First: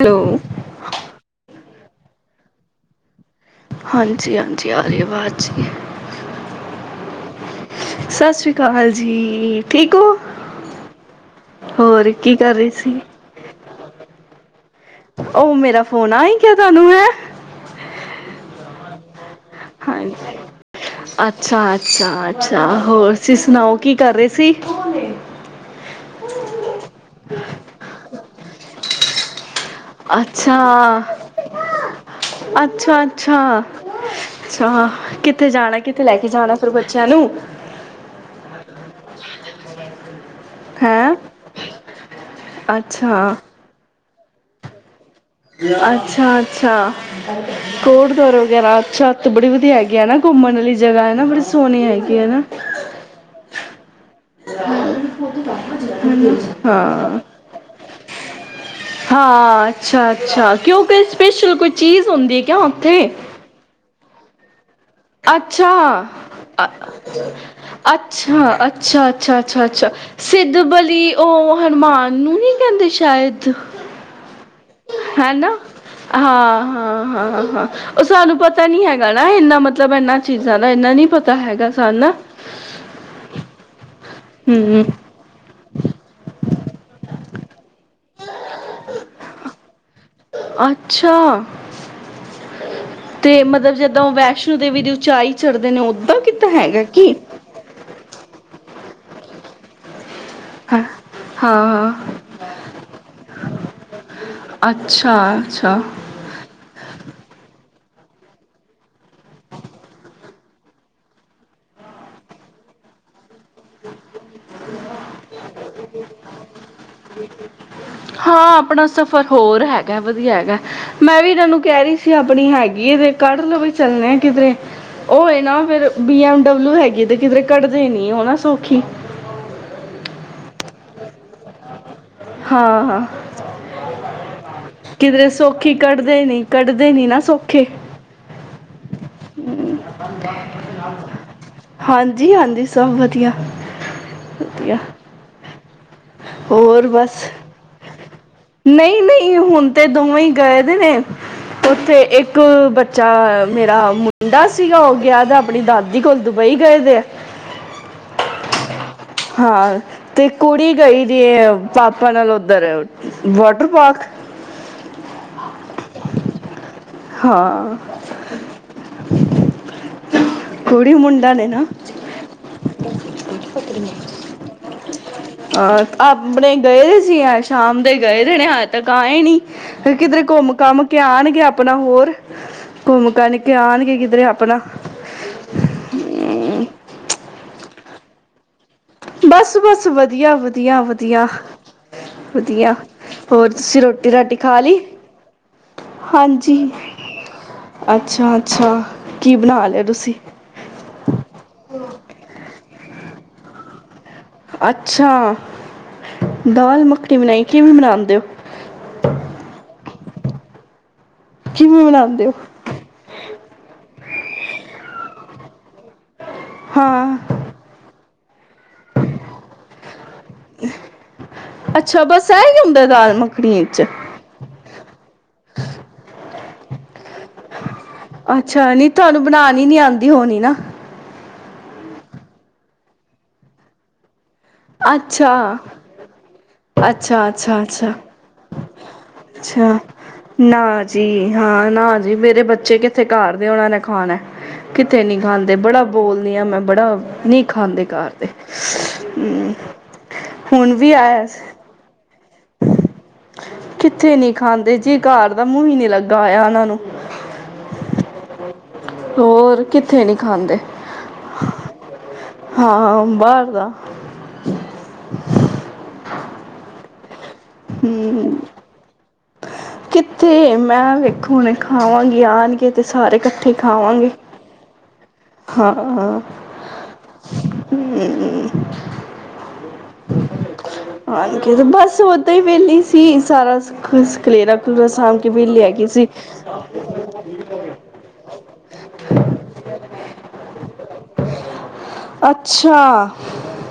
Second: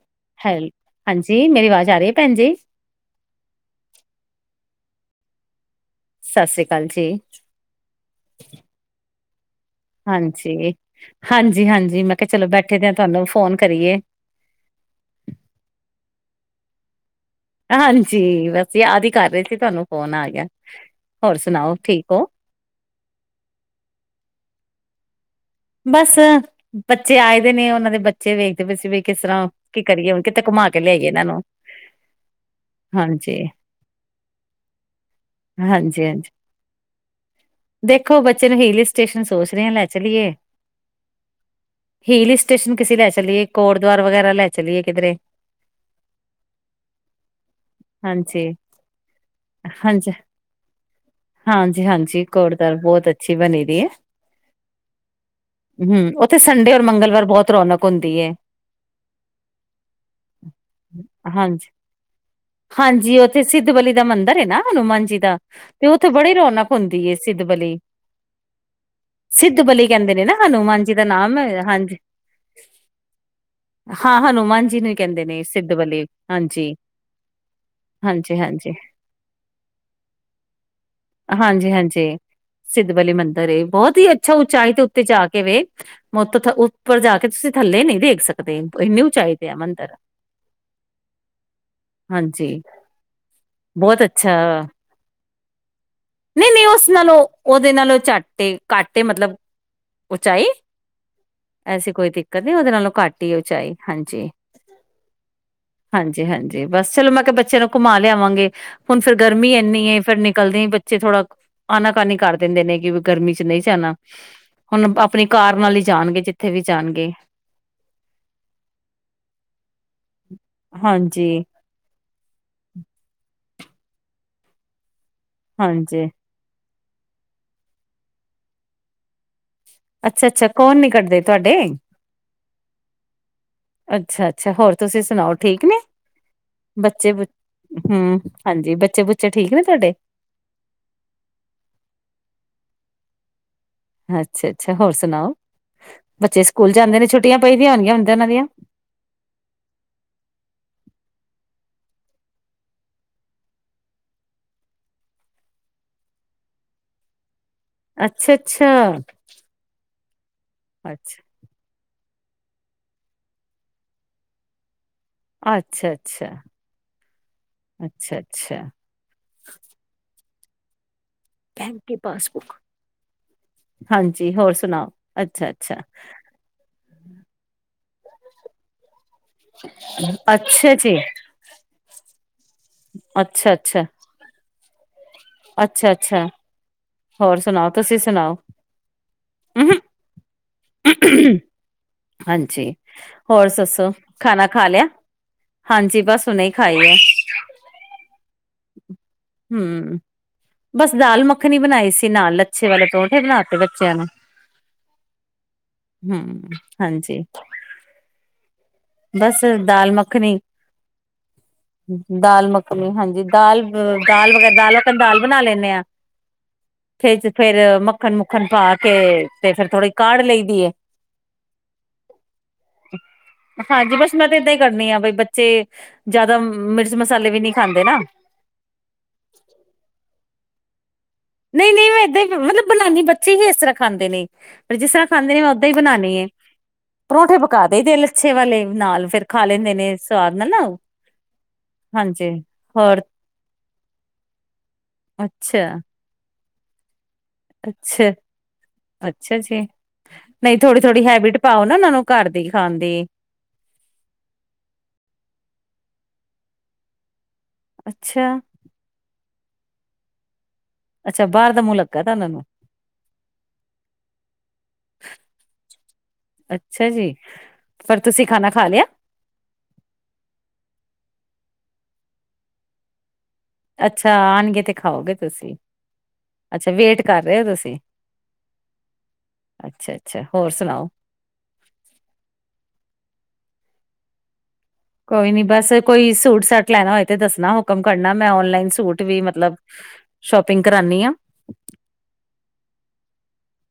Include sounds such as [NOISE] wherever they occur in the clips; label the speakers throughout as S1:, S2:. S1: Hello
S2: ਹੈ। ਹਾਂਜੀ ਮੇਰੀ ਆਵਾਜ਼ ਆ ਰਹੀ ਹੈਂ ਭੈਣ ਜੀ
S1: ਹਾਂਜੀ ਹਾਂਜੀ ਆ ਰਹੀ ਅਵਾਜ਼ ਜੀ
S2: ਸਤਿ ਸ੍ਰੀ ਅਕਾਲ ਜੀ
S1: ਸਤਿ ਸ਼੍ਰੀ ਅਕਾਲ ਜੀ। [INAUDIBLE]
S2: ਹਾਂਜੀਹਾਂਜੀ ਹਾਂਜੀ
S1: ਹੋਰ
S2: ਮੈਂ ਕਿਹਾ
S1: ਕੀ
S2: ਚਲੋ
S1: ਕਰ ਰਹੀ
S2: ਬੈਠੇ ਦੇ ਹ
S1: ਸੀ
S2: ਤੁਹਾਨੂੰ ਫੋਨ ਕਰੀਏ।
S1: ਉਹ ਮੇਰਾ ਫ਼ੋਨ ਆ ਹੀ ਗਿਆ ਤੁਹਾਂਨੂੰ ਹੈਂਅ।
S2: ਹਾਂਜੀ ਬ ਯਾਦ ਹੀ ਕਰ ਰਹੇ ਸੀ। ਤੇ ਤੁਹਾਂਨੂੰ ਫ਼ੋਨ ਆ
S1: ਹਾਂਜੀ
S2: ਗਿਆਂ। ਹੋਰ
S1: ਅੱਛਾ
S2: ਸੁਣਾਓ ਠੀਕ ਹੋ।
S1: ਅੱਛਾ ਅੱਛਾ ਹੋਰ ਤੁਸੀਂ ਸੁਣਾਓ ਕੀ ਕਰ ਰਹੇਂ ਸੀ।
S2: ਬੱਸ ਆ। ਬੱਚੇ ਆਏਂ ਦੇ ਨੇਂ ਉਹਨਾਂ ਦੇ ਬੱਚੇ। ਬੱਚੇ ਵੇਖਦੇਂ ਪਏ ਸੀ। ਬਈ ਕਿਸ ਤਰ੍ਹਾਂ। ਕੀ ਕਰੀਏ ਹੁਣ ਕਿਤੇ
S1: ਅੱਛਾ।
S2: ਘੁਮਾ ਕੇ ਲਿਆਈਏ ਇਹਨਾਂ ਨੂੰ
S1: ਅੱਛਾ
S2: ਹਾਂਜੀ
S1: ਅੱਛਾ ਅੱਛਾ ਕਿੱਥੇ ਜਾਣਾਂ। ਕਿੱਥੇ
S2: ਹਾਂਜੀ
S1: ਲੈ ਕੇ
S2: ਹਾਂਜੀ
S1: ਜਾਣਾਂ ਫ਼ਿਰ ਬੱਚਿਆਂ ਨੂੰ।
S2: ਦੇਖੋ ਬੱਚੇ
S1: ਹੈਂ
S2: ਹੇਲੀਅਰ ਸਟੇਸ਼ਨ ਕਿਸ਼ੇ ਲੈ
S1: ਅੱਛਾ
S2: ਚੱਲੀਏ ਕੋੜਗ ਹੋਰ ਵਗ਼ੈਰਾ ਲੈ ਚੱਲੀਏ ਕਿਧਰੇ।
S1: ਅੱਛਾ ਅੱਛਾ ਕੋਟਪੁਰ
S2: ਹਾਂਜੀ
S1: ਵਗ਼ੈਰਾ ਅੱਛਾ ਉਥੇ ਬੜੀ ਵਧੀਆਂ ਹੈਗੀ ਆ
S2: ਹਾਂਜੀ
S1: ਨਾ ਘੁੰਮਣ ਲਈ ਜਗ੍ਹਾ ਹਨਾ ਬੜੀ ਸੋਹਣੀ
S2: ਹਾਂਜੀ ਹਾਂਜੀ
S1: ਹੈਗੀ ਨਾ।
S2: ਕੋਟਦੁਆਰ ਬਹੁਤ
S1: ਹਾਂ
S2: ਹਮ। ਉੱਥੇ ਸੰਡੇ ਔਰ ਮੰਗਲਵਾਰ ਬਹੁਤ ਰੌਣਕ ਹੁੰਦੀ ਹੈਂ।
S1: ਹਾਂ। ਅੱਛਾ ਅੱਛਾ ਕਿਉਂ ਕੋਈ ਸਪੈਸ਼ਲ
S2: ਹਾਂਜੀ,
S1: ਕੋਈ ਚੀਜ਼ ਹੁੰਦੀ ਹੈ ਕਿ ਉੱਥੇ।
S2: ਹਾਂਜੀ ਸਿੱਧ ਬਲੀ ਦਾ ਮੰਦਿਰ ਹੈਂ ਨਾਂ।
S1: ਅੱਛਾ
S2: ਹੁੰਦੀ ਹੈ ਸਿੱਧ ਬਲੀ।
S1: ਅੱਛਾ, ਅੱਛਾ
S2: ਸਿੱਧ
S1: ਅੱਛਾ
S2: ਬਲੀ
S1: ਅੱਛਾ।
S2: ਕਹਿੰਦੇ ਨੇ ਨਾ
S1: ਸਿੱਧ
S2: ਹਨੂੰਮਾਨ ਜੀ ਦਾ
S1: ਬਲੀ
S2: ਨਾਮ
S1: ਉਹ
S2: ਹੈ। ਹਾਂਜੀ।
S1: ਹਨੂੰਮਾਨ ਨੂੰ ਨੀਂ ਕਹਿੰਦੇ ਸ਼ਾਇਦ
S2: ਹਾਂ ਹਨੂੰਮਾਨ ਜੀ ਨੂੰ ਹੀ ਕਹਿੰਦੇ ਨੇ
S1: ਹੈਨਾ।
S2: ਸਿੱਧ ਬਲੀ
S1: ਹਾਂ।
S2: ਹਾਂਜੀ,
S1: ਹਾਂ ਹਾਂ ਹਾਂ ਉਹ ਸਾਂਨੂੰ
S2: ਹਾਂਜੀ,
S1: ਪਤਾਂ
S2: ਹਾਂਜੀ।
S1: ਨੀਂ ਹੈਗਾ ਨਾਂ ਇੰਨਾਂ ਮੱਤਲਬ ਇਹਨਾਂ ਚੀਜ਼ਾਂ ਦਾ ਇਨਾਂ ਨੀਂ ਪਤਾਂ ਹੈਗਾ
S2: ਹਾਂਜੀ,
S1: ਸਾਨੂੰ।
S2: ਹਾਂਜੀ ਸਿੱਧ ਬਲੀ ਮੰਦਿਰ ਏ ਬਹੁਤ ਹੀ। ਅੱਛਾ ਚਾਹੇ ਤੇ
S1: ਹੂੰ
S2: ਉੱਤੇ ਜਾਂ ਕੇ ਵੇਖ ਮਤ ਉੱਪਰ ਜਾਂ ਕੇ ਤੁਸੀਂ ਥੱਲੇ ਨਹੀਂ ਦੇਖ ਸਕਦੇ। ਏਨੀਂ ਉੱਚਾਈ ਤੇ ਆ ਮੰਦਿਰ।
S1: ਅੱਛਾ।
S2: ਹਾਂਜੀ,
S1: ਤੇ ਮੱਤਲਬ
S2: ਬਹੁਤ
S1: ਜਿੰਦਾਂ
S2: ਅੱਛਾ
S1: ਵੈਸ਼ਨੋ ਦੇਵੀਂ ਦੀ ਉੱਚਾਈ। ਚੜਦੇ ਨੇ ਉਦਾਂ ਕਿੱਦਾਂ
S2: ਨਹੀਂ ਨ
S1: ਹੈਗਾ
S2: ਉਹ
S1: ਕੀ
S2: ਨਾਲੂੰ ਉਹਓਦੇ ਨਲ ਚਾਟ ਤੇ ਘੱਟ ਮਤਲਬ ਉਚਾਈ
S1: ਹਾਂ
S2: ਐਸੀ
S1: ਹਾਂ
S2: ਕੋਈ ਦਿੱਕਤ ਨ ਉਹਦੇ ਨਾਲੋਂ ਘੱਟ ਹੀ ਉਚਾਈ ਹਾਂਜੀ
S1: ਅੱਛਾ ਅੱਛਾ
S2: ਹਾਂਜੀ ਹਾਂਜੀ ਬਸ ਚਲੋ ਮੈਂ ਕਿਹਾ ਬੱਚੇ ਨੂੰ ਘੁੰਮਾ ਲਿਆਵਾਂਗੇ ਹੁਣ ਫੇਰ ਗਰਮੀ ਇੰਨੀਏ ਫੇਰ ਨਿਕਲਦੇ ਬੇ 'ਚ ਥੋੜਾ ਆਨਾਕਾਨੀ ਕਰ ਦਿੰਦੇ ਨੇ ਕਿ ਵੀ ਗਰਮੀ ਚ ਨਹੀਂ ਜਾਆਣਾ। ਜਾਣਗੇ ਜਿੱਥੇ ਵੀ ਜਾਣਗੇ
S1: ਹਾਂ ਆਪਣਾ ਸਫ਼ਰ ਹੋਰ ਹੈਗਾ ਵਧੀਆ ਹੈਗਾ ਮੈਂ
S2: ਹਾਂਜੀ
S1: ਵੀ ਇਹਨਾਂ ਨੂੰ ਕਹਿ ਰਹੀ ਸੀ ਆਪਣੀ ਹੈਗੀ ਏ ਤੇ ਕੱਢ ਲਵੇ ਚੱਲਣੇ ਕਿਧਰੇ ਹੋਏ ਨਾ ਫਿਰ
S2: ਹਾਂਜੀ।
S1: ਬੀ ਐੱਮ ਡਬਲਿਊ ਹੈਗੀ। ਕਿਧ ਕਿਧਰੇ ਕੱਢਦੇ ਨੀ ਉਹ ਨਾ ਸੌਖੀ
S2: ਅੱਛਾ ਅੱਛਾ ਕੌਣ ਨੀ ਕੱਢਦੇ ਤੁਹਾਡੇ।
S1: ਹਾਂ ਹਾਂ
S2: ਅੱਛਾ ਅੱਛਾ ਹੋਰ ਤੁਸੀਂ
S1: ਕਿਧਰੇ
S2: ਸੁਣਾਓ ਠੀਕ
S1: ਸੌਖੀ
S2: ਨੇ
S1: ਕੱਢਦੇ ਨ ਕੱਢਦੇ ਨੀ
S2: ਬੱਚੇ
S1: ਨਾ
S2: ਬੁ-
S1: ਸੌਖੇ
S2: ਹੂੰ ਹਾਂਜੀ ਬੱਚੇ ਬੁੱਚੇ ਠੀਕ ਨੇ ਤੁਹਾਡੇ
S1: ਹਾਂਜੀ ਹਾਂਜੀ [UNINTELLIGIBLE] ਸਭ ਵਧੀਆ
S2: ਅੱਛਾ ਅੱਛਾ
S1: ਵਧੀਆ
S2: ਹੋਰ ਸੁਣਾਓ ਬੱਚੇ ਸਕੂਲ
S1: ਹੋਰ
S2: ਜਾਂਦੇ ਨੇ
S1: ਬਸ
S2: ਛੁੱਟੀਆਂ ਪੈਦੀਆਂ ਹੋਣਗੀਆਂ ਹੁੰਦੀ
S1: ਨਹੀਂ ਨਹੀਂ ਹੁਣ ਤੇ ਦੋਵੇਂ ਹੀ ਗਏ ਦੇ ਨੇ ਉੱਥੇ ਇੱਕ ਬੱਚਾ ਮੇਰਾ ਮੁੰਡਾ ਸੀ ਗਿਆ ਦਾ ਆਪਣੀ ਦਾਦੀ ਕੋਲ ਦੁਬਈ ਗਏ ਤੇ ਆ
S2: ਅੱਛਾ ਅੱਛਾ
S1: ਅਤੇ ਕੁੜੀ ਗਈ
S2: ਅੱਛਾ।
S1: ਦੀ ਪਾਪਾਨ ਲ ਉੱਧਰ ਵਾਟਰ ਪਾਰਕ
S2: ਅੱਛਾ -ਅੱਛਾ
S1: ਹਾਂ
S2: ਅੱਛਾ -ਅੱਛਾ
S1: ਕੁੜੀ ਮੁੰਡਾ ਹਾਂ
S2: ਬੈਂਕ ਦੀ ਪਾਸਬੁੱਕ। ਹਾਂਜੀ, ਹੋਰ ਸੁਣਾਓ? ਅੱਛਾ, ਅੱਛਾ,
S1: ਆਪਣੇ ਗਏ ਸੀ ਐ ਗਏ ਦੇ ਨੇ ਅੱਜ ਤੱਕ ਆਏ ਨੀ ਕਿਧਰੇ ਘੁੰਮ
S2: ਅੱਛਾ
S1: ਘਾਮ
S2: ਜੀ,
S1: ਕੇ ਆਉਣਗੇ ਆਪਣਾ ਹੋਰ ਘੁੰਮ
S2: ਅੱਛਾ,
S1: ਕੇ
S2: ਅੱਛਾ,
S1: ਆਉਣਗੇ ਕਿਧਰੇ ਆਪਣਾ
S2: ਅੱਛਾ ਅੱਛਾ ਹੋਰ ਸੁਣਾ ਤੁਸੀਂ ਸੁਣਾਓ
S1: ਬਸ -ਬਸ ਵਧੀਆ -ਵਧੀਆ -ਵਧੀਆ-
S2: ਹਾਂਜੀ,
S1: ਵਧੀਆ ਹੋਰ ਤੁਸੀਂ
S2: ਦੱਸੋ?
S1: ਰੋਟੀ ਰਾਟੀ
S2: ਖਾਣਾ
S1: ਖਾ ਲਈ
S2: ਲਿਆ? ਬਸ ਹੁਣੇ ਹੀ
S1: ਹਾਂਜੀ
S2: ਖਾਈ ਹੈ।
S1: ਅੱਛਾ ਅੱਛਾ ਕੀ ਬਣਾ ਲਿਆ
S2: ਹਮ
S1: ਤੁਸੀਂ
S2: ਬਸ ਦਾਲ ਮੱਖਣੀ ਬਣਾਈ ਸੀ ਨਾਲ ਅੱਛੇ ਵਾਲੇ ਪਰਹੁਣ ਥੇਬਣਾ ਬੱਚਿਆਂ ਨੂ
S1: ਅੱਛਾ
S2: ਹੂੰ,
S1: ਦਾਲ ਮੱਖਣੀ
S2: ਹਾਂਜੀ,
S1: ਬਣਾਈ ਕਿਵੇਂ ਬਨਉਦੇ ਹੋ।
S2: ੱਖ ਨਹੀਂ
S1: ਕਿਵੇਂ
S2: [UNINTELLIGIBLE]
S1: ਬਣਾਉਂਦੇ ਹੋ
S2: ਦਾਲ ਮੱਖਣੀ ਹਾਂਜੀ ਦਾਲ ਦਾਲ ਵਗੈਰਾ ਦਾਲ ਆਪ ਦਾਲ ਬਣਾ ਲੈਂਦੇ ਹਾਂ ਫੇ
S1: ਹਾਂ
S2: ਫੇਰ ਮੱਖਣ ਹਨ [UNINTELLIGIBLE] ਮੱਖਣ ਪਾ ਕੇ ਤੇ ਫੇਿਰ ਥੋੜ੍ਹੀ ਕਾੜ ਲਈ ਦੀਏ
S1: ਅੱਛਾ ਬਸ ਇਹ ਹੀ ਹੁੰਦਾ ਦਾਲ ਮੱਖਣੀ ਵਿੱਚ
S2: ਹਾਂਜੀ ਬਸ ਮੈਂ ਤੇ ਏਦਾਂ ਹੀ ਕਰਨੀ ਆ ਬਈ ਬੱਚੇ ਜਿਆਦਾ ਮਸਾਲੇ ਵੀ ਨਹੀਂ ਖਾਂਦੇ ਨਾ
S1: ਅੱਛਾ ਨਹੀਂ ਤੁਹਾਨੂੰ ਬਣਾਉਣ ਨੀ ਆਉਂਦੀ ਹੋਣੀ ਨਾ
S2: ਨਹੀਂ -ਨਹੀਂ ਮੈਂ ਇਏਦਾਂ ਮਤਲਬ ਬਲਾਨੀ ਬੱਚੇ ਹੀ ਇਸ ਤਰ੍ਹਾਂ ਖਾਂਦੇ ਨੇ ਪਰ ਜਿਸ ਤਰ੍ਹਾਂ
S1: ਅੱਛਾ
S2: ਖਾਂਦੇ ਨੇ ਮੈਂ ਓਦਾਂ ਹੀ ਬਣਾਣੀ ਏ।
S1: -ਅੱਛਾ
S2: ਪਰੌਂਠੇ
S1: -ਅੱਛਾ
S2: ਪਕਾ ਦਈ
S1: -ਅੱਛਾ
S2: ਦੇ ਲੱਛੇ ਵਾਲੇ ਨਾਲ ਫੇਰ ਖਾ ਲੈਂਦੇ
S1: -ਅੱਛਾ
S2: ਨੇ ਸਵਾਦ ਨਾਲ
S1: ਨਾ ਜੀ ਹਾਂ ਨਾ ਜੀ
S2: ਹਾਂਜੀ।
S1: ਮੇਰੇ ਬੱਚੇ
S2: ਹੋਰ
S1: ਕਿੱਥੇ ਘਰ ਦੇ ਹੋਣਾ ਖਾਣਾ- ਕਿੱਥੇ ਨੀ ਖਾਂਦੇ
S2: ਅੱਛਾ
S1: ਬੜਾ ਬੋਲਦੀ ਆਾਂ ਮੈਂ ਬੜਾ- ਨਹੀ ਖਾਂਦੇ ਘਰ
S2: ਅੱਛਾ
S1: ਦੇ
S2: ਅੱਛਾ
S1: ਹਮ,
S2: ਜੀ ਨਹੀਂ
S1: ਹੁਣ
S2: ਥੋੜੀ
S1: ਵੀ
S2: -ਥੋੜੀ
S1: ਆਇਆ
S2: ਹੈਬਿਟ
S1: ਸੀ।
S2: ਪਾਓ ਨਾ ਇਹਨਾਂ ਨੂੰ ਘਰ ਦੀ ਖਾਣ ਦੀ
S1: ਕਿੱਥੇ ਨੀ ਖਾਂਦੇ ਜੇ ਘਰ ਦਾ ਮੂੰਹ ਨੀ ਲੱਗ ਗਾਇਆ ਉਹਨਾਂ ਨੂੰ
S2: ਅੱਛਾ-
S1: ਹੋਰ ਕਿੱਥੇ ਨਹੀਂ ਖਾਂਦੇ
S2: ਅੱਛਾ ਬਾਹਰ ਦਾ ਮੂੰਹ ਲੱਗਗਾ ਦਾ
S1: ਹਾਂ ਬਾਹਰ ਦਾ
S2: ਅੱਛਾ ਜੀ ਪਰ
S1: ਹਮ,
S2: ਤੁਸੀਂ ਖਾਣਾ ਖਾ ਲਿਆ
S1: ਕਿੱਥੇ ਮੈਂ ਵੇਖੋ ਹੁਣ ਖਾਵਾਂਗੀ ਆਣਗੇ ਤੇ ਸਾਰੇੱ
S2: ਅੱਛਾ ਆਉਣਗੇ ਤੇ ਖਾਓਗੇ ਤੁਸੀਂ
S1: ਹਾਂ ਹਾਂ ਹ
S2: ਅੱਛਾ ਵੇਟ ਕਰ ਰਹੇ ਹੋ ਤੁਸੀਂ ਅੱਛਾ ਅੱਛਾ ਹੋਰ ਸੁਣਾਓ
S1: ਆ ਬਸ ਓਦਾਂ ਹੀ ਵਹਲੀ ਸੀ ਸਾਰਾ ਖਲੇਰਾ ਖਲੂਰਾ ਸਾਂਭ ਕੇ
S2: ਕੋਈ ਨੀ
S1: ਵਿਹਲੀ
S2: ਬਸ
S1: ਹੈਗੀ ਸੀ
S2: ਕੋਈ ਸੂਟ ਸੈੱਟ ਲੈਣਾ ਹੋਏ ਤੇ ਦੱਸਣਾ ਹੁਕਮ ਕਰਨਾ ਮੈਂ ਓਨਲਾਈਨ ਸੂਟ ਵੀ ਮਤਲਬ ਸ਼ੋਪਿੰਗ ਕਰਾਨੀ ਆ
S1: ਅੱਛਾ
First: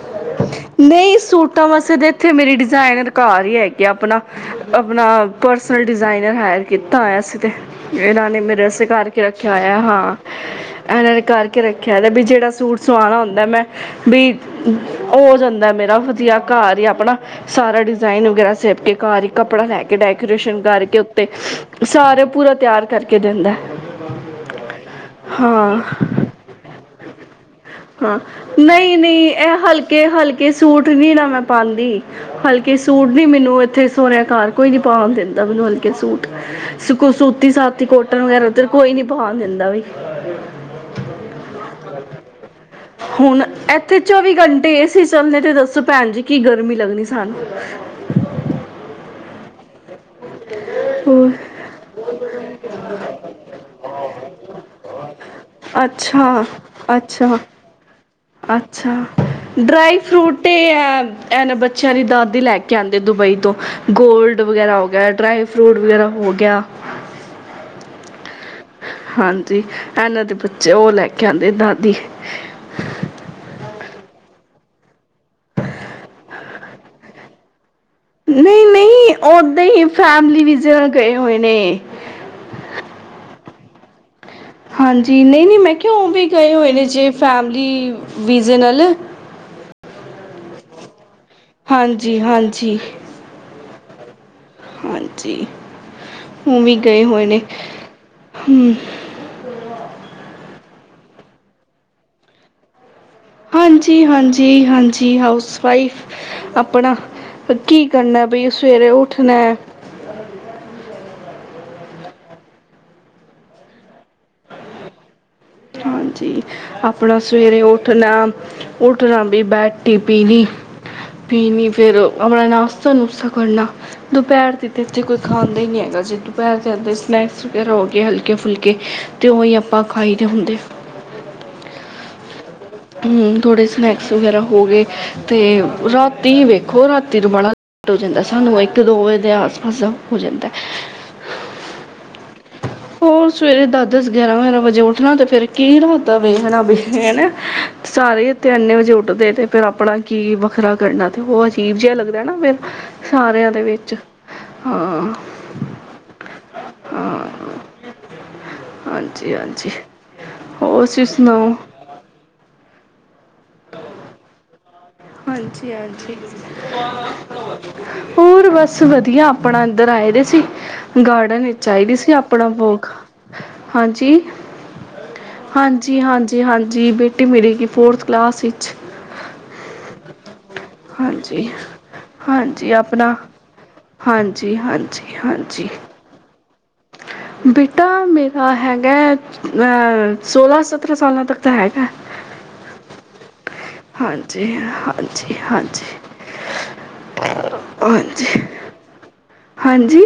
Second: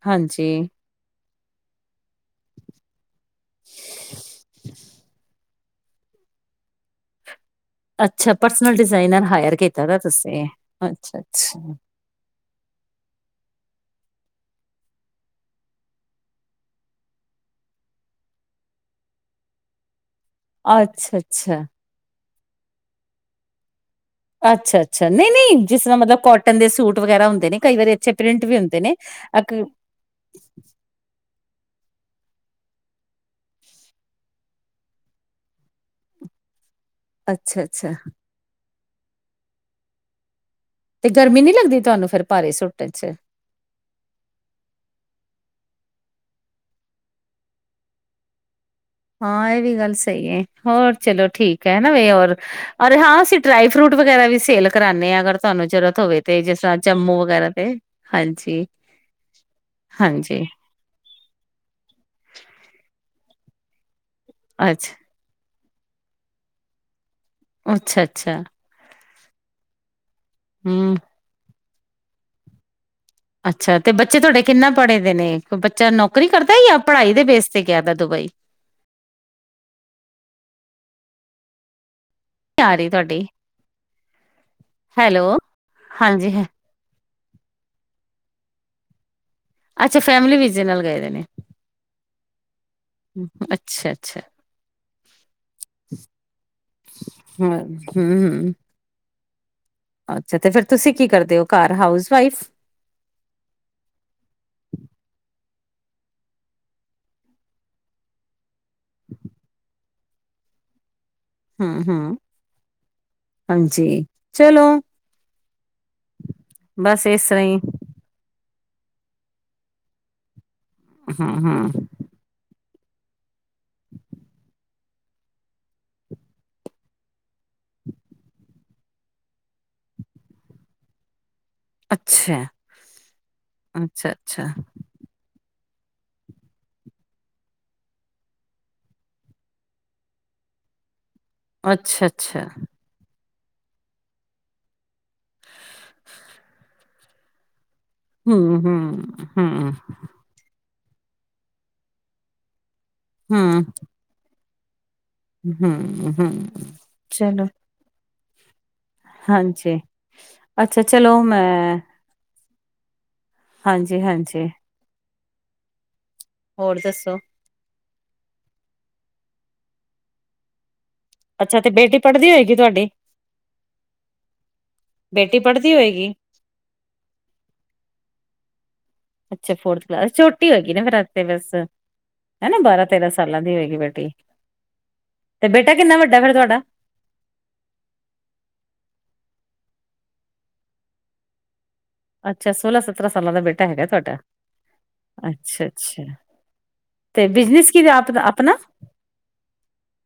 S2: ਹਾਂਜੀ
S1: ਨਹੀਂ ਸੂਟਾਂ ਵਾਸੇ ਤਾਂ ਇੱਥੇ ਮੇਰੀ ਡਿਜਾਇਨ ਰਕਾਰ ਹੀ ਹੈਗੀ ਆਪਣਾ ਆਪਣਾ ਪਰਸਨਲ ਡਿਜ਼ਾਇਨਰ ਹਾਇਰ ਕੀਤਾ ਹੈਏ ਅਸੀਂ ਤਾਂ ਇਹਨਾਂ
S2: ਅੱਛਾ
S1: ਨੇ
S2: ਪਰਸਨਲ
S1: ਮੇਰੇਸ ਕਰਕੇ
S2: ਡਿਜ਼ਾਇਨਰ ਹਾਇਰ
S1: ਰੱਖਿਆਇਆ
S2: ਕੀਤਾ ਦਾ
S1: ਹਾਂ
S2: ਤੁਸੀਂ
S1: ਇਹਨਾਂ
S2: ਅੱਛਾ
S1: ਨੇ
S2: ਅੱਛਾ
S1: ਕਰਕੇ ਰੱਖਿਆ ਹੈ। ਵੀ ਜਿਹੜਾ ਸੂਟ ਸਵਾਆਣਾ ਹੁੰਦਾ ਮੈਂ ਵੀ ਹੋ ਜਾਂਦਾ ਮੇਰਾ ਵਧੀਆ ਘਰ ਹੀ ਆਪਣਾ ਸਾਰਾ ਡਿਜ਼ਾਇਨ ਵਗੈਰਾ ਸੇਫਟੀ ਘਰ ਹੀ ਕੱਪੜਾ ਲੈ ਕੇ ਡੈ ਕੇ ਸ਼ਨ
S2: ਅੱਛਾ
S1: ਕਰਕੇ
S2: ਅੱਛਾ
S1: ਉੱਤੇ ਸਾਰੇ ਪੂਰਾ ਤਿਆਰ ਕਰਕੇ ਦਿੰਦਾ
S2: ਅੱਛਾ ਅੱਛਾ ਨਹੀਂ ਨਹੀਂ
S1: ਹਾਂ
S2: ਜਿਸ ਤਰ੍ਹਾਂ ਮਤਲਬ ਕੋਟਨ ਦੇ ਸੂਟ ਵਗੈਰਾ ਹੁੰਦੇ ਨੇ ਕਈ ਵਾਰੀ ਅੱਛੇ
S1: ਹਾਂ
S2: ਪ੍ਰਿੰਟ ਵੀ ਹੁੰਦੇ ਨੇ
S1: ਨਹੀਂ ਨਹੀਂ ਇਹ
S2: ਅਕ-
S1: ਹਲਕੇ ਹਲਕੇ ਸੂਟ ਨੀ ਨਾ ਮੈਂ ਪਾਉਂਦੀ ਹਲਕੇ ਸੂਟ ਨੀ ਮੈਨੂੰ ਇੱਥੇ ਸੋਣਿਆ ਘਰ ਕੋਈ ਨੀ ਪਾਉਣ ਦਿੰਦਾ ਮੈਨੂੰ ਹਲਕੇ ਸੂਟ ਸੁ ਸੂਤੀ
S2: ਅੱਛਾ
S1: ਸਾਤੀ
S2: ਅੱਛਾ
S1: ਕੋਟਨ ਵਗੈਰਾ ਕੋਈ ਨੀ ਬਹਾਉਣ ਦਿੰਦਾ ਵੀ
S2: ਤੇ ਗਰਮੀ ਨੀ ਲੱਗਦੀ ਤੁਹਾਨੂੰ ਫੇਰ ਭਾਰੇ ਸੂਟਾਂ ਚ
S1: ਹੁਣ ਇੱਥੇ ਚੌਵੀ ਘੰਟੇ ਇਹ ਸੀ ਚੱਲਣੇ ਤੇ ਦੱਸੋ ਭੈਣ ਜੀ ਕਿ ਗਰਮੀ ਲੱਗਣੀ ਸਾਨੂੰ
S2: ਹਾਂ ਇਹ ਵੀ ਗੱਲ ਸਹੀ ਹੈ ਹੋਰ ਚਲੋ ਠੀਕ ਹੈਾ ਵੀ ਹੋਰ ਰ ਹਾਂ ਅਸੀਂ ਡਰਾਈ ਫਰੂਟ ਵਗੈਰਾ ਵੀ ਸੇਲ ਕਰਾਉਦੇ ਹਾਂ ਅਗਰ ਤੁਹੂੰ
S1: ਅੱਛਾ ਅੱਛਾ
S2: ਤੇ ਹਾਂਜੀ
S1: ਅੱਛਾ ਡਰਾਈ ਫਰੂਟ
S2: ਹਾਂਜੀ
S1: ਇਹ ਬੱਚਿਆਂ ਦੀ ਦਾਦੀ ਲੈ ਕੇ ਆਂਦੀ ਤੇ ਦੁਬਈ ਤੋਂ ਗੋਲਡ ਵਗੈਰਾ ਹੋ
S2: ਅੱਛਾ
S1: ਗਿਆ ਡਰਾਈ ਫਰੂਟ ਵਗੈਰਾ ਹੋ ਗਿਆ
S2: ਅੱਛਾ ਅੱਛਾ
S1: ਹਾਂਜੀ ਇਹਨਾਂ ਦੇ ਉਹ
S2: ਹਮ
S1: ਲੈ ਕੇ ਆਉਂਦੇ ਅਤੇ ਦਾਦੀ
S2: ਅੱਛਾ ਤੇ ਬੱਚੇ ਤੁਹਾਡੇ ਕਿੰਨਾ ਪੜ੍ਹੇ ਦੇ ਨੇ ਬੱਚਾ ਨੌਕਰੀ ਕਰਦਾ ਜਾਂ ਪੜ੍ਹਾਈ ਦੇ ਬੇਸ ਤੇ ਗਿਆ ਦਾ ਦੁਬਈ
S1: ਨਹੀਂ ਨਹੀਂ ਓਦਾਂ ਹੀ ਫੈਮਲੀ ਵੀ [UNINTELLIGIBLE] ਗਏ ਹੋਏ ਨੇ
S2: ਕਾਆ ਰਹੀ ਤੁਹਾਡੀ
S1: ਹਾਂਜੀ
S2: ਹੈਲੋ
S1: ਨਹੀਂ ਨਹੀਂ ਮੈਂ ਕਿਉਂ ਵੀ
S2: ਹਾਂਜੀ
S1: ਗਏ ਹੋਏ ਨੇ ਜੇ ਫੈਮਿਲੀ ਵਿਜ਼ਨਲ
S2: ਅੱਛਾ ਫੈਮਿਲੀ ਵੀਜੇ ਨਾਲ ਗਏ ਦੇ ਨੇ
S1: ਹਾਂਜੀ ਹਾਂਜੀ
S2: ਅੱਛਾ ਅੱਛਾ
S1: ਹਾਂਜੀ ਜੀ ਹੁ ਵੀ ਗਏ ਹੋਏ ਨੇ
S2: ਹਮ ਹਮ
S1: ਹੂ
S2: ਅੱਛਾ ਤੇ ਫਿਰ ਤੁਸੀਂ ਕੀ ਕਰਦੇ ਹੋ ਘਰ ਹਾਊਸ ਵਾਈਫ
S1: ਹਾਂਜੀ ਹਾਂਜ ਹਾਂਜੀ ਹਾਊਸ ਵਾਈਫ ਆਪਣਾ ਕੀ ਕਰਨਾ ਭਾਈ ਸਵੇਰੇ ਉੱਠਣਾ
S2: ਹੂ ਹੂ ਹਾਂਜੀ ਚਲੋ
S1: ਹਾਂਜੀ
S2: ਬਸ
S1: ਆਪਣਾ
S2: ਇਸ ਤਰ੍ਹਾਂ ਹੀ
S1: ਸਵੇਰੇ ਉੱਠਣਾ ਉੱਠਣਾ ਵੀ ਬੈਟੀ ਪੀਣੀ
S2: ਹਮ
S1: ਤੇ
S2: ਹਮ
S1: ਫੇਰ ਆਪਣਾ ਤੁਹਾਨੂੰ ਉਸਾ ਕਰਨਾ ਦੁਪਹਿਰ ਦੀ ਤਾਂ ਇੱਥੇ ਕੋਈ ਖਾਂਦਾ ਹੀ ਨਹੀਂ ਹੈਗਾ ਜੇ ਦੁਪਹਿਰ ਦੇ ਅਦੇ ਸਨੈਕਸ ਵਗੈਰਾ ਹੋ ਗਏ ਹਲਕੇ ਫੁਲਕੇ ਤੇ ਉਹੀ ਆਪਾਂ ਖਾਈ ਇਕੱਠੇ ਹੁੰਦੇ
S2: ਅੱਛਾ
S1: ਹਮ ਥੋੜੇ
S2: ਅੱਛਾ
S1: ਸਨੈਕਸ ਵਗੈਰਾ
S2: ਅੱਛਾ
S1: ਹੋ ਗਏ ਅਤੇ ਰਾਤੀ ਵੇਖੋ ਰਾਤੀ ਤੋਂ ਬੜਾ ਲੇਟ ਹੋ ਜਾਂਦਾ ਸਾਨੂੰ ਇੱਕ ਦੋ ਵਜੇ ਦੇ ਆਸ ਪਾਸ ਹੋ ਜਾਂਦਾ
S2: ਅੱਛਾ ਅੱਛਾ
S1: ਹੋਰ ਸਵੇਰੇ ਦਸ ਦਸ ਗਿਆਰਾਂ ਗਿਆਰਾਂ ਵਜੇ ਉੱਠਣਾ ਤੇ ਫੇਰ ਕੀ ਰਾਤ ਆ 'ਵੇਖਣਾ ਵੇਖ ਨਾ ਸਾਰੇ ਇੱਥੇ
S2: ਹਮ
S1: ਇੰਨੇ ਵਜੇ
S2: ਹਮ
S1: ਉੱਠਦੇ ਤੇ ਫੇਿਰ
S2: ਹਮ
S1: ਆਪਣਾ ਕੀ ਵੱਖਰਾ ਕਰਨਾ ਤੇ ਉਹ ਅਜੀਬ ਜਿਹਾ ਲੱਗਦਾ ਨਾ ਫਿਰ ਸਾਰਿਆਂ ਦੇ ਵਿੱਚ ਹਾਂ
S2: ਹੂ ਹੂ
S1: ਹਾਂ
S2: ਚਲੋ
S1: [INAUDIBLE] ਹਾਂਜੀ ਹਾਂਜੀ
S2: ਅੱਛਾ
S1: ਹੋਰ ਤੁਸੀਂ
S2: ਚਲੋ
S1: ਸੁਣਾਓ
S2: ਮੈਂ ਹਾਂਜੀ ਹਾਂਜੀ
S1: ਹਾਂਜੀ ਹਾਂਜੀ ਠੀਕ
S2: ਹੋਰ ਦੱਸੋ
S1: [UNINTELLIGIBLE] ਹੋਰ ਬਸ ਵਧੀਆ ਆਪਣਾ ਇੱਧਰ ਆਏ ਦੇ ਸੀ ਗਾਰਡਨ ਵਿਚ
S2: ਅੱਛਾ ਤੇ
S1: ਚਹੀਦੀ
S2: ਬੇਟੀ
S1: ਸੀ
S2: ਪੜ੍ਹਦੀ
S1: ਆਪਣਾ
S2: ਹੋਏਗੀ
S1: ਬਾਗ
S2: ਤੁਹਾਡੀ
S1: ਹਾਂਜੀ
S2: ਬੇਟੀ ਪੜ੍ਹਦੀ
S1: ਹਾਂਜੀ
S2: ਹੋਏਗੀ
S1: ਹਾਂਜੀ ਹਾਂਜੀ ਬੇਟੀ ਮਿਲੇਗੀ ਫੋਰਥ ਕਲਾਸ ਵਿਚ ਅੱਛਾ
S2: ਅੱਛਾ [UNINTELLIGIBLE] ਛੋਟੀ ਹੋਏਗੀ ਨਾ ਫੇਿਰ ਤੇ
S1: ਹਾਂਜੀ
S2: ਬਸ ਹਨਾ
S1: ਹਾਂਜੀ
S2: ਬਾਰਾਂ ਤੇਰਾਂ
S1: ਆਪਣਾ
S2: ਸਾਲਾਂ ਦੀ ਹੋਏਗੀ ਬੇਟੀ
S1: ਹਾਂਜੀ ਹਾਂਜੀ
S2: ਤੇ
S1: ਹਾਂਜੀ
S2: ਬੇਟਾ ਕਿੰਨਾ ਵੱਡਾ ਫੇਿਰ ਤੁਹਾਡਾ
S1: ਬੇਟਾ ਮੇਰਾ ਹੈਗਾ ਅਹ ਸੋਹਲਾਂ ਸਤਰਾਂ ਸਾਲਾਂ ਤੱਕ ਤਾਂ ਹੈ।
S2: ਅੱਛਾ ਸੋਹਲਾਂ ਸਤਰਾਂ ਸਾਲਾਂ ਦਾ ਬੇਟਾ ਹੈਗਾ ਤੁਹਾਡਾ
S1: ਹਾਂਜੀ ਹਾਂਜੀ
S2: ਅੱਛਾ-
S1: ਹਾਂਜੀ
S2: ਅੱਛਾ ਤੇ ਬਿਜਨਸ ਕੀ ਆਪ
S1: ਹਾਂਜੀ
S2: ਆਪਣਾ
S1: ਹਾਂਜੀ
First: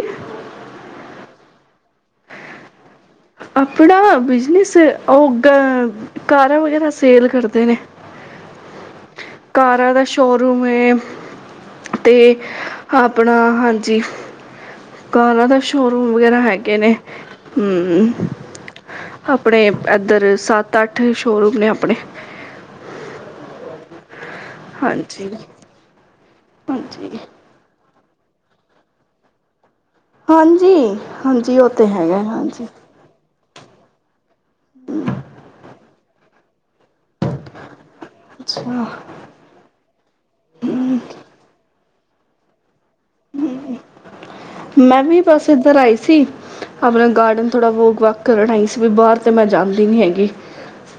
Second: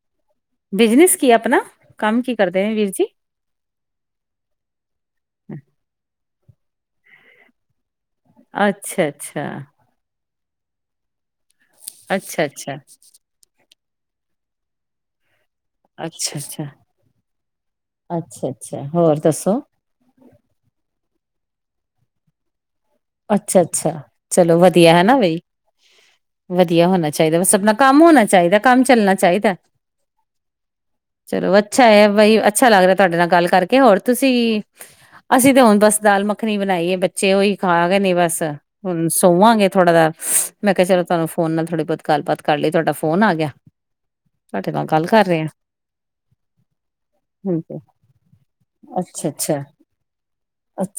S2: ਕੀ ਆਪਣਾ
S1: ਆਪਣਾ ਬਿਜਨਸ ਉਹ ਕਾਰਾਂ ਵਗੈਰਾ ਸੇਲ ਕਰਦੇ ਨੇ
S2: ਅੱਛਾ ਅੱਛਾ
S1: ਕਾਰਾਂ ਦਾ ਸ਼ੋਰੂਮ ਹੈ। ਤੇ
S2: ਅੱਛਾ ਅੱਛਾ
S1: ਆਪਣਾ ਹਾਂਜੀ। ਜ ਘਾਲ ਤਾਂ [UNINTELLIGIBLE] ਸ਼ੋਰੂਮ
S2: ਅੱਛਾ
S1: ਵਗੈਰਾ
S2: ਅੱਛਾ
S1: ਹੈਗੇ ਨੇ ਹਮ
S2: ਅੱਛਾ ਅੱਛਾ ਹੋਰ ਦੱਸੋ
S1: ਆਪਣੇ ਇੱਧਰ ਸੱਤ ਅੱਠ ਉ ਸ਼ੋਰੂਮ ਨੇ ਆਪਣੇ
S2: ਅੱਛਾ ਅੱਛਾ। ਚਲੋ ਵਧੀਆ ਹਨਾ
S1: ਹਾਂਜੀ
S2: ਬਈ ਵਧੀਆ ਹੋਣਾ
S1: ਹਾਂਜੀ
S2: ਚਾਹੀਦਾ ਬਸ ਆਪਨਾ ਕੰਮ ਹੋਣਾ ਚਾਹੀਦਾ ਕੰਮ ਚੱਲਣਾ ਚਾਹੀਦਾ।
S1: ਹਾਂਜੀ ਹਾਂਜੀ
S2: ਚਲੋ
S1: ਉਹ ਤੇ
S2: ਅੱਛਾ ਹੈ
S1: ਹੈਗਾ
S2: ਬਈ
S1: ਹਾਂਜੀ।
S2: ਅੱਛਾ ਲੱਗ ਰਿਹਾ ਤੁਹਾਡੇ ਨਾਲ ਗੱਲ ਕਰਕੇ ਹੋਰ ਤੁਸੀਂ? ਅਸੀਂ ਤੇ ਹੁਣ ਬਸ ਦਾਲ ਮੱਖਣੀ ਬਣਾਈ ਹੈ ਬੱਚੇ ਉਹੀ ਆਾ [UNINTELLIGIBLE] ਨਹੀਂ। ਬਸ
S1: ਅੱਛਾ,
S2: ਹੁਣ ਸੋਵਾਂਗੇ ਥੋੜਾ ਜਾ ਮੈਂ ਕਿਹਾ ਚਲੋ ਤੁਹਾਨੂੰ ਫੋਨ ਨਾਲ ਥੋੜੀ ਬਹੁਤ [UNINTELLIGIBLE] ਗੱਲਬਾਤ ਕਰ ਲਈ ਤੁਹਾਡਾ ਫੋਨ ਆ ਗਿਆ ਤੁਹਾਡੇ ਨਾਲ
S1: ਮੈਂ
S2: ਗੱਲ
S1: ਵੀ
S2: ਕਰ ਰਹੇ
S1: ਬਸ
S2: ਹਾਂ
S1: ਇੱਧਰ ਆਈ ਸੀ ਆਪਣਾ ਗਾਰਡਨ ਥੋੜਾ ਬਹੁਤ ਵਾਕ ਕਰਨ ਆਈ ਸੀ ਵੀ ਬਾਹਰ
S2: ਅੱਛਾ
S1: ਤੇ ਮੈਂ
S2: ਅੱਛਾ
S1: ਜਾਂਦੀ ਨੀ ਹੈਗੀ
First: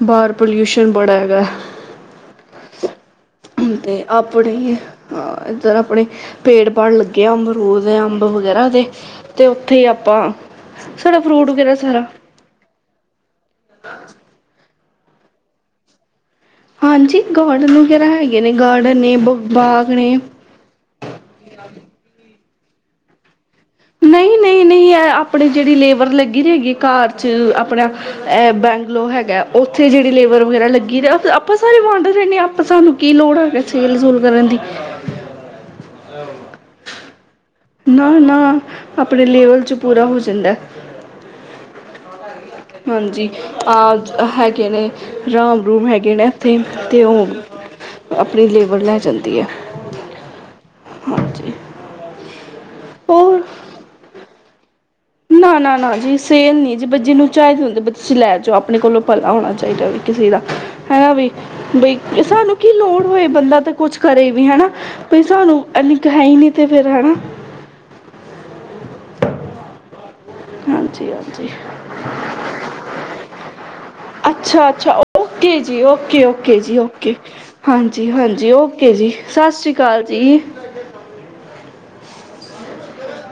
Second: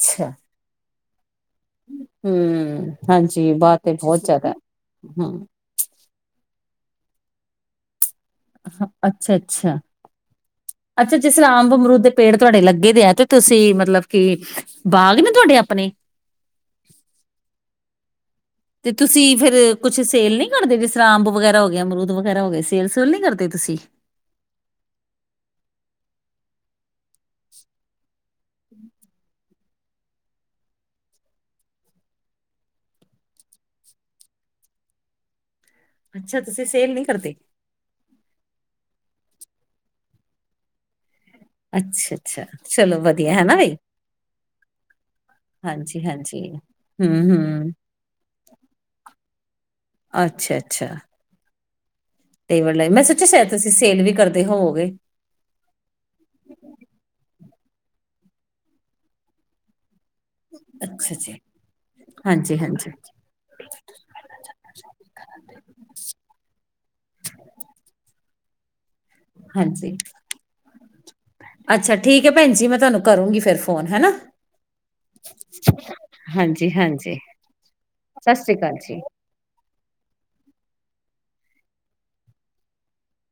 S1: ਬਾਹਰ ਪੋਲਿਊਸ਼ਨ ਬੜਾ ਹੈਗਾ
S2: ਹਮ ਹਾਂਜੀ। ਬਾਹਰ
S1: ਤੇ
S2: ਬਹੁਤ ਜ਼ਿਆਦਾ
S1: ਆਪਣੇ
S2: ਹੂੰ।
S1: ਇੱਧਰ ਆਪਣੇ ਪੇੜ ਭਲੱ ਗਿਆਿਆ ਅੰਮਰੂਦ [UNINTELLIGIBLE] ਵਗੈਰਾ ਤੇ ਤੇ
S2: ਅੱਛਾ-ਅੱਛਾ,
S1: ਉੱਥੇ ਹੀ ਆਪਾਂ
S2: ਅੱਛਾ ਅੱਛਾ
S1: ਸਾਡਾ
S2: ਜਿਸ
S1: ਫਰੂਟ
S2: ਤਰ੍ਹਾਂ ਅੰਬ
S1: ਵਗੈਰਾ
S2: ਅਮਰੂਦ
S1: ਸਾਰਾ
S2: ਦੇ ਪੇੜ ਤੁਹਾਡੇ ਲੱਗੇ ਦੇ ਆ ਤੇ ਤੁਸੀਂ ਮਤਲਬ ਕਿ ਬਾਗ ਨੇ ਤੁਹਾਡੇ ਆਪਣੇ
S1: ਹਾਂਜੀ ਗੋਡਨ ਵਗੈਰਾ ਹੈਗਾ [UNINTELLIGIBLE]
S2: ਤੇ ਤੁਸੀਂ ਫੇਰ ਕੁਛ ਸੇਲ ਨੀ ਕਰਦੇ ਜਿਸ ਤਰਾਂ ਅੰਬ ਵਗੈਰਾ ਹੋ ਗਿਆ ਅਰੂਦ ਵਗੈਰਾ ਹੋ ਗਿਆ ਸੀ। ਸੇਲ ਸੁਲ ਨਹੀਂ ਕਰਦੇ। ਤੁਸੀਂ?
S1: ਨਹੀਂ ਨਹੀਂ ਨਹੀਂ, ਏਹ ਆਪਣੇ ਜਿਹੜੀ ਲੇਬਰ ਲੱਗ ਗੀ ਰੇਗੀ ਘਰ ਚ ਆਪਣਾ ਬੈਂਗਲੋ ਹੈਗਾ ਐ। ਉੱਥੇ ਜਿਹੜੀ ਲੇਬਰ ਵਗੈਰਾ ਲੱਗੀ ਦਾ, ਆਪਾਂ ਸਾਰੇ ਵਾਡੇ ਰਹਿੰਨੇ ਆਂ। ਆਪਾਂ ਸਾਨੂੰ ਕੀ ਲੋੜ ਹੈਗਾ ਸੇਲ ਸੂਲ ਕਰਨ ਦੀ।
S2: ਅੱਛਾ ਤੁਸੀਂ ਸੇਲ ਨਹੀਂ ਕਰਦੇ।
S1: ਨਾ ਨਾ, ਆਪਣੇ ਲੇਵਲ ਚ ਪੂਰਾ ਹੋ ਜਂਦੈ।
S2: ਅੱਛਾ-ਅੱਛਾ ਚਲੋ
S1: ਹਾਂਜੀ।
S2: ਵਧੀਆ ਹਨਾ ਬਈ
S1: ਆ ਹੈਗੇ ਨੇ ਰਾਮ ਰੂਮ ਹੈਗੇ ਨੇ
S2: ਹਾਂਜੀ-ਹਾਂਜੀ
S1: ਇੱਥੇ, ਤੇ
S2: ਹੂੰ-ਹੂੰ,
S1: ਉਹ ਆਪਣੀ ਲੇਬਰ ਲੈ ਜਾਂਦੀ ਆ। ਹਾਂਜੀ।
S2: ਲੇਵਰ ਲੈ ਜਾ। ਮੈਂ ਸੋਚਿਆ
S1: ਹੋਰ
S2: ਸੈ਼‌ਦ ਤੁਸੀਂ ਸੇਲ ਵੀ ਕਰ ਦੇ ਹੋਓਗੇ।
S1: ਨਾ ਨਾ ਨਾ ਜੀ, ਸੇਲ ਨੀ ਜੀ ਬ ਜੀਨੂੰ ਚਾਹੀਦੇ ਹੁੰਦੇ ਬ ਤੁਸੀਂ ਲੈ ਜੋ। ਆਪਣੇ ਕੋਲੋਂ ਭਲਾ ਹੋਣਾ ਚਾਹੀਦਾ ਵੀ। ਕਿਸੇ ਦਾ, ਹਨਾ
S2: ਅੱਛਾ
S1: ਵੀ।
S2: ਜੀ
S1: ਬਈ, ਸਾਨੂੰ
S2: ਹਾਂਜੀ-ਹਾਂਜੀ,
S1: ਕੀ ਲੋੜ
S2: ਹਾਂਜੀ
S1: ਹੋਏ ਬੰਦਾ ਤਾਂ ਕੁਛ ਕਰੇ ਵੀ ਹਨਾ। ਬੀ ਸਾਨੂੰ ਏਨੀ ਕ ਹੈ ਈ ਨੀ ਤੇ ਫਿਰ ਹਨਾ।
S2: ਹਾਂਜੀ।
S1: ਹਾਂਜੀ ਹਾਂਜੀ,
S2: ਅੱਛਾ ਠੀਕ ਹੈ ਭੈਣ ਜੀ ਮੈਂ ਤੁਹਾਨੂੰ ਕਰੂੰਗੀ ਫਿਰ ਫੋਨ ਹੈਨਾ
S1: ਅੱਛਾ ਅੱਛਾ, ਓਕੇ ਜੀ, ਓਕੇ ਓਕੇ
S2: ਹਾਂਜੀ
S1: ਜੀ ਓਕੇ
S2: ਹਾਂਜੀ
S1: ਹਾਂਜੀ
S2: ਸਤਿ
S1: ਹਾਂਜੀ
S2: ਸ਼੍ਰੀ ਅਕਾਲ
S1: ਓਕੇ ਜੀ ਸਤਿ ਸ੍ਰੀ ਕਾਲ ਜੀ। [INAUDIBLE]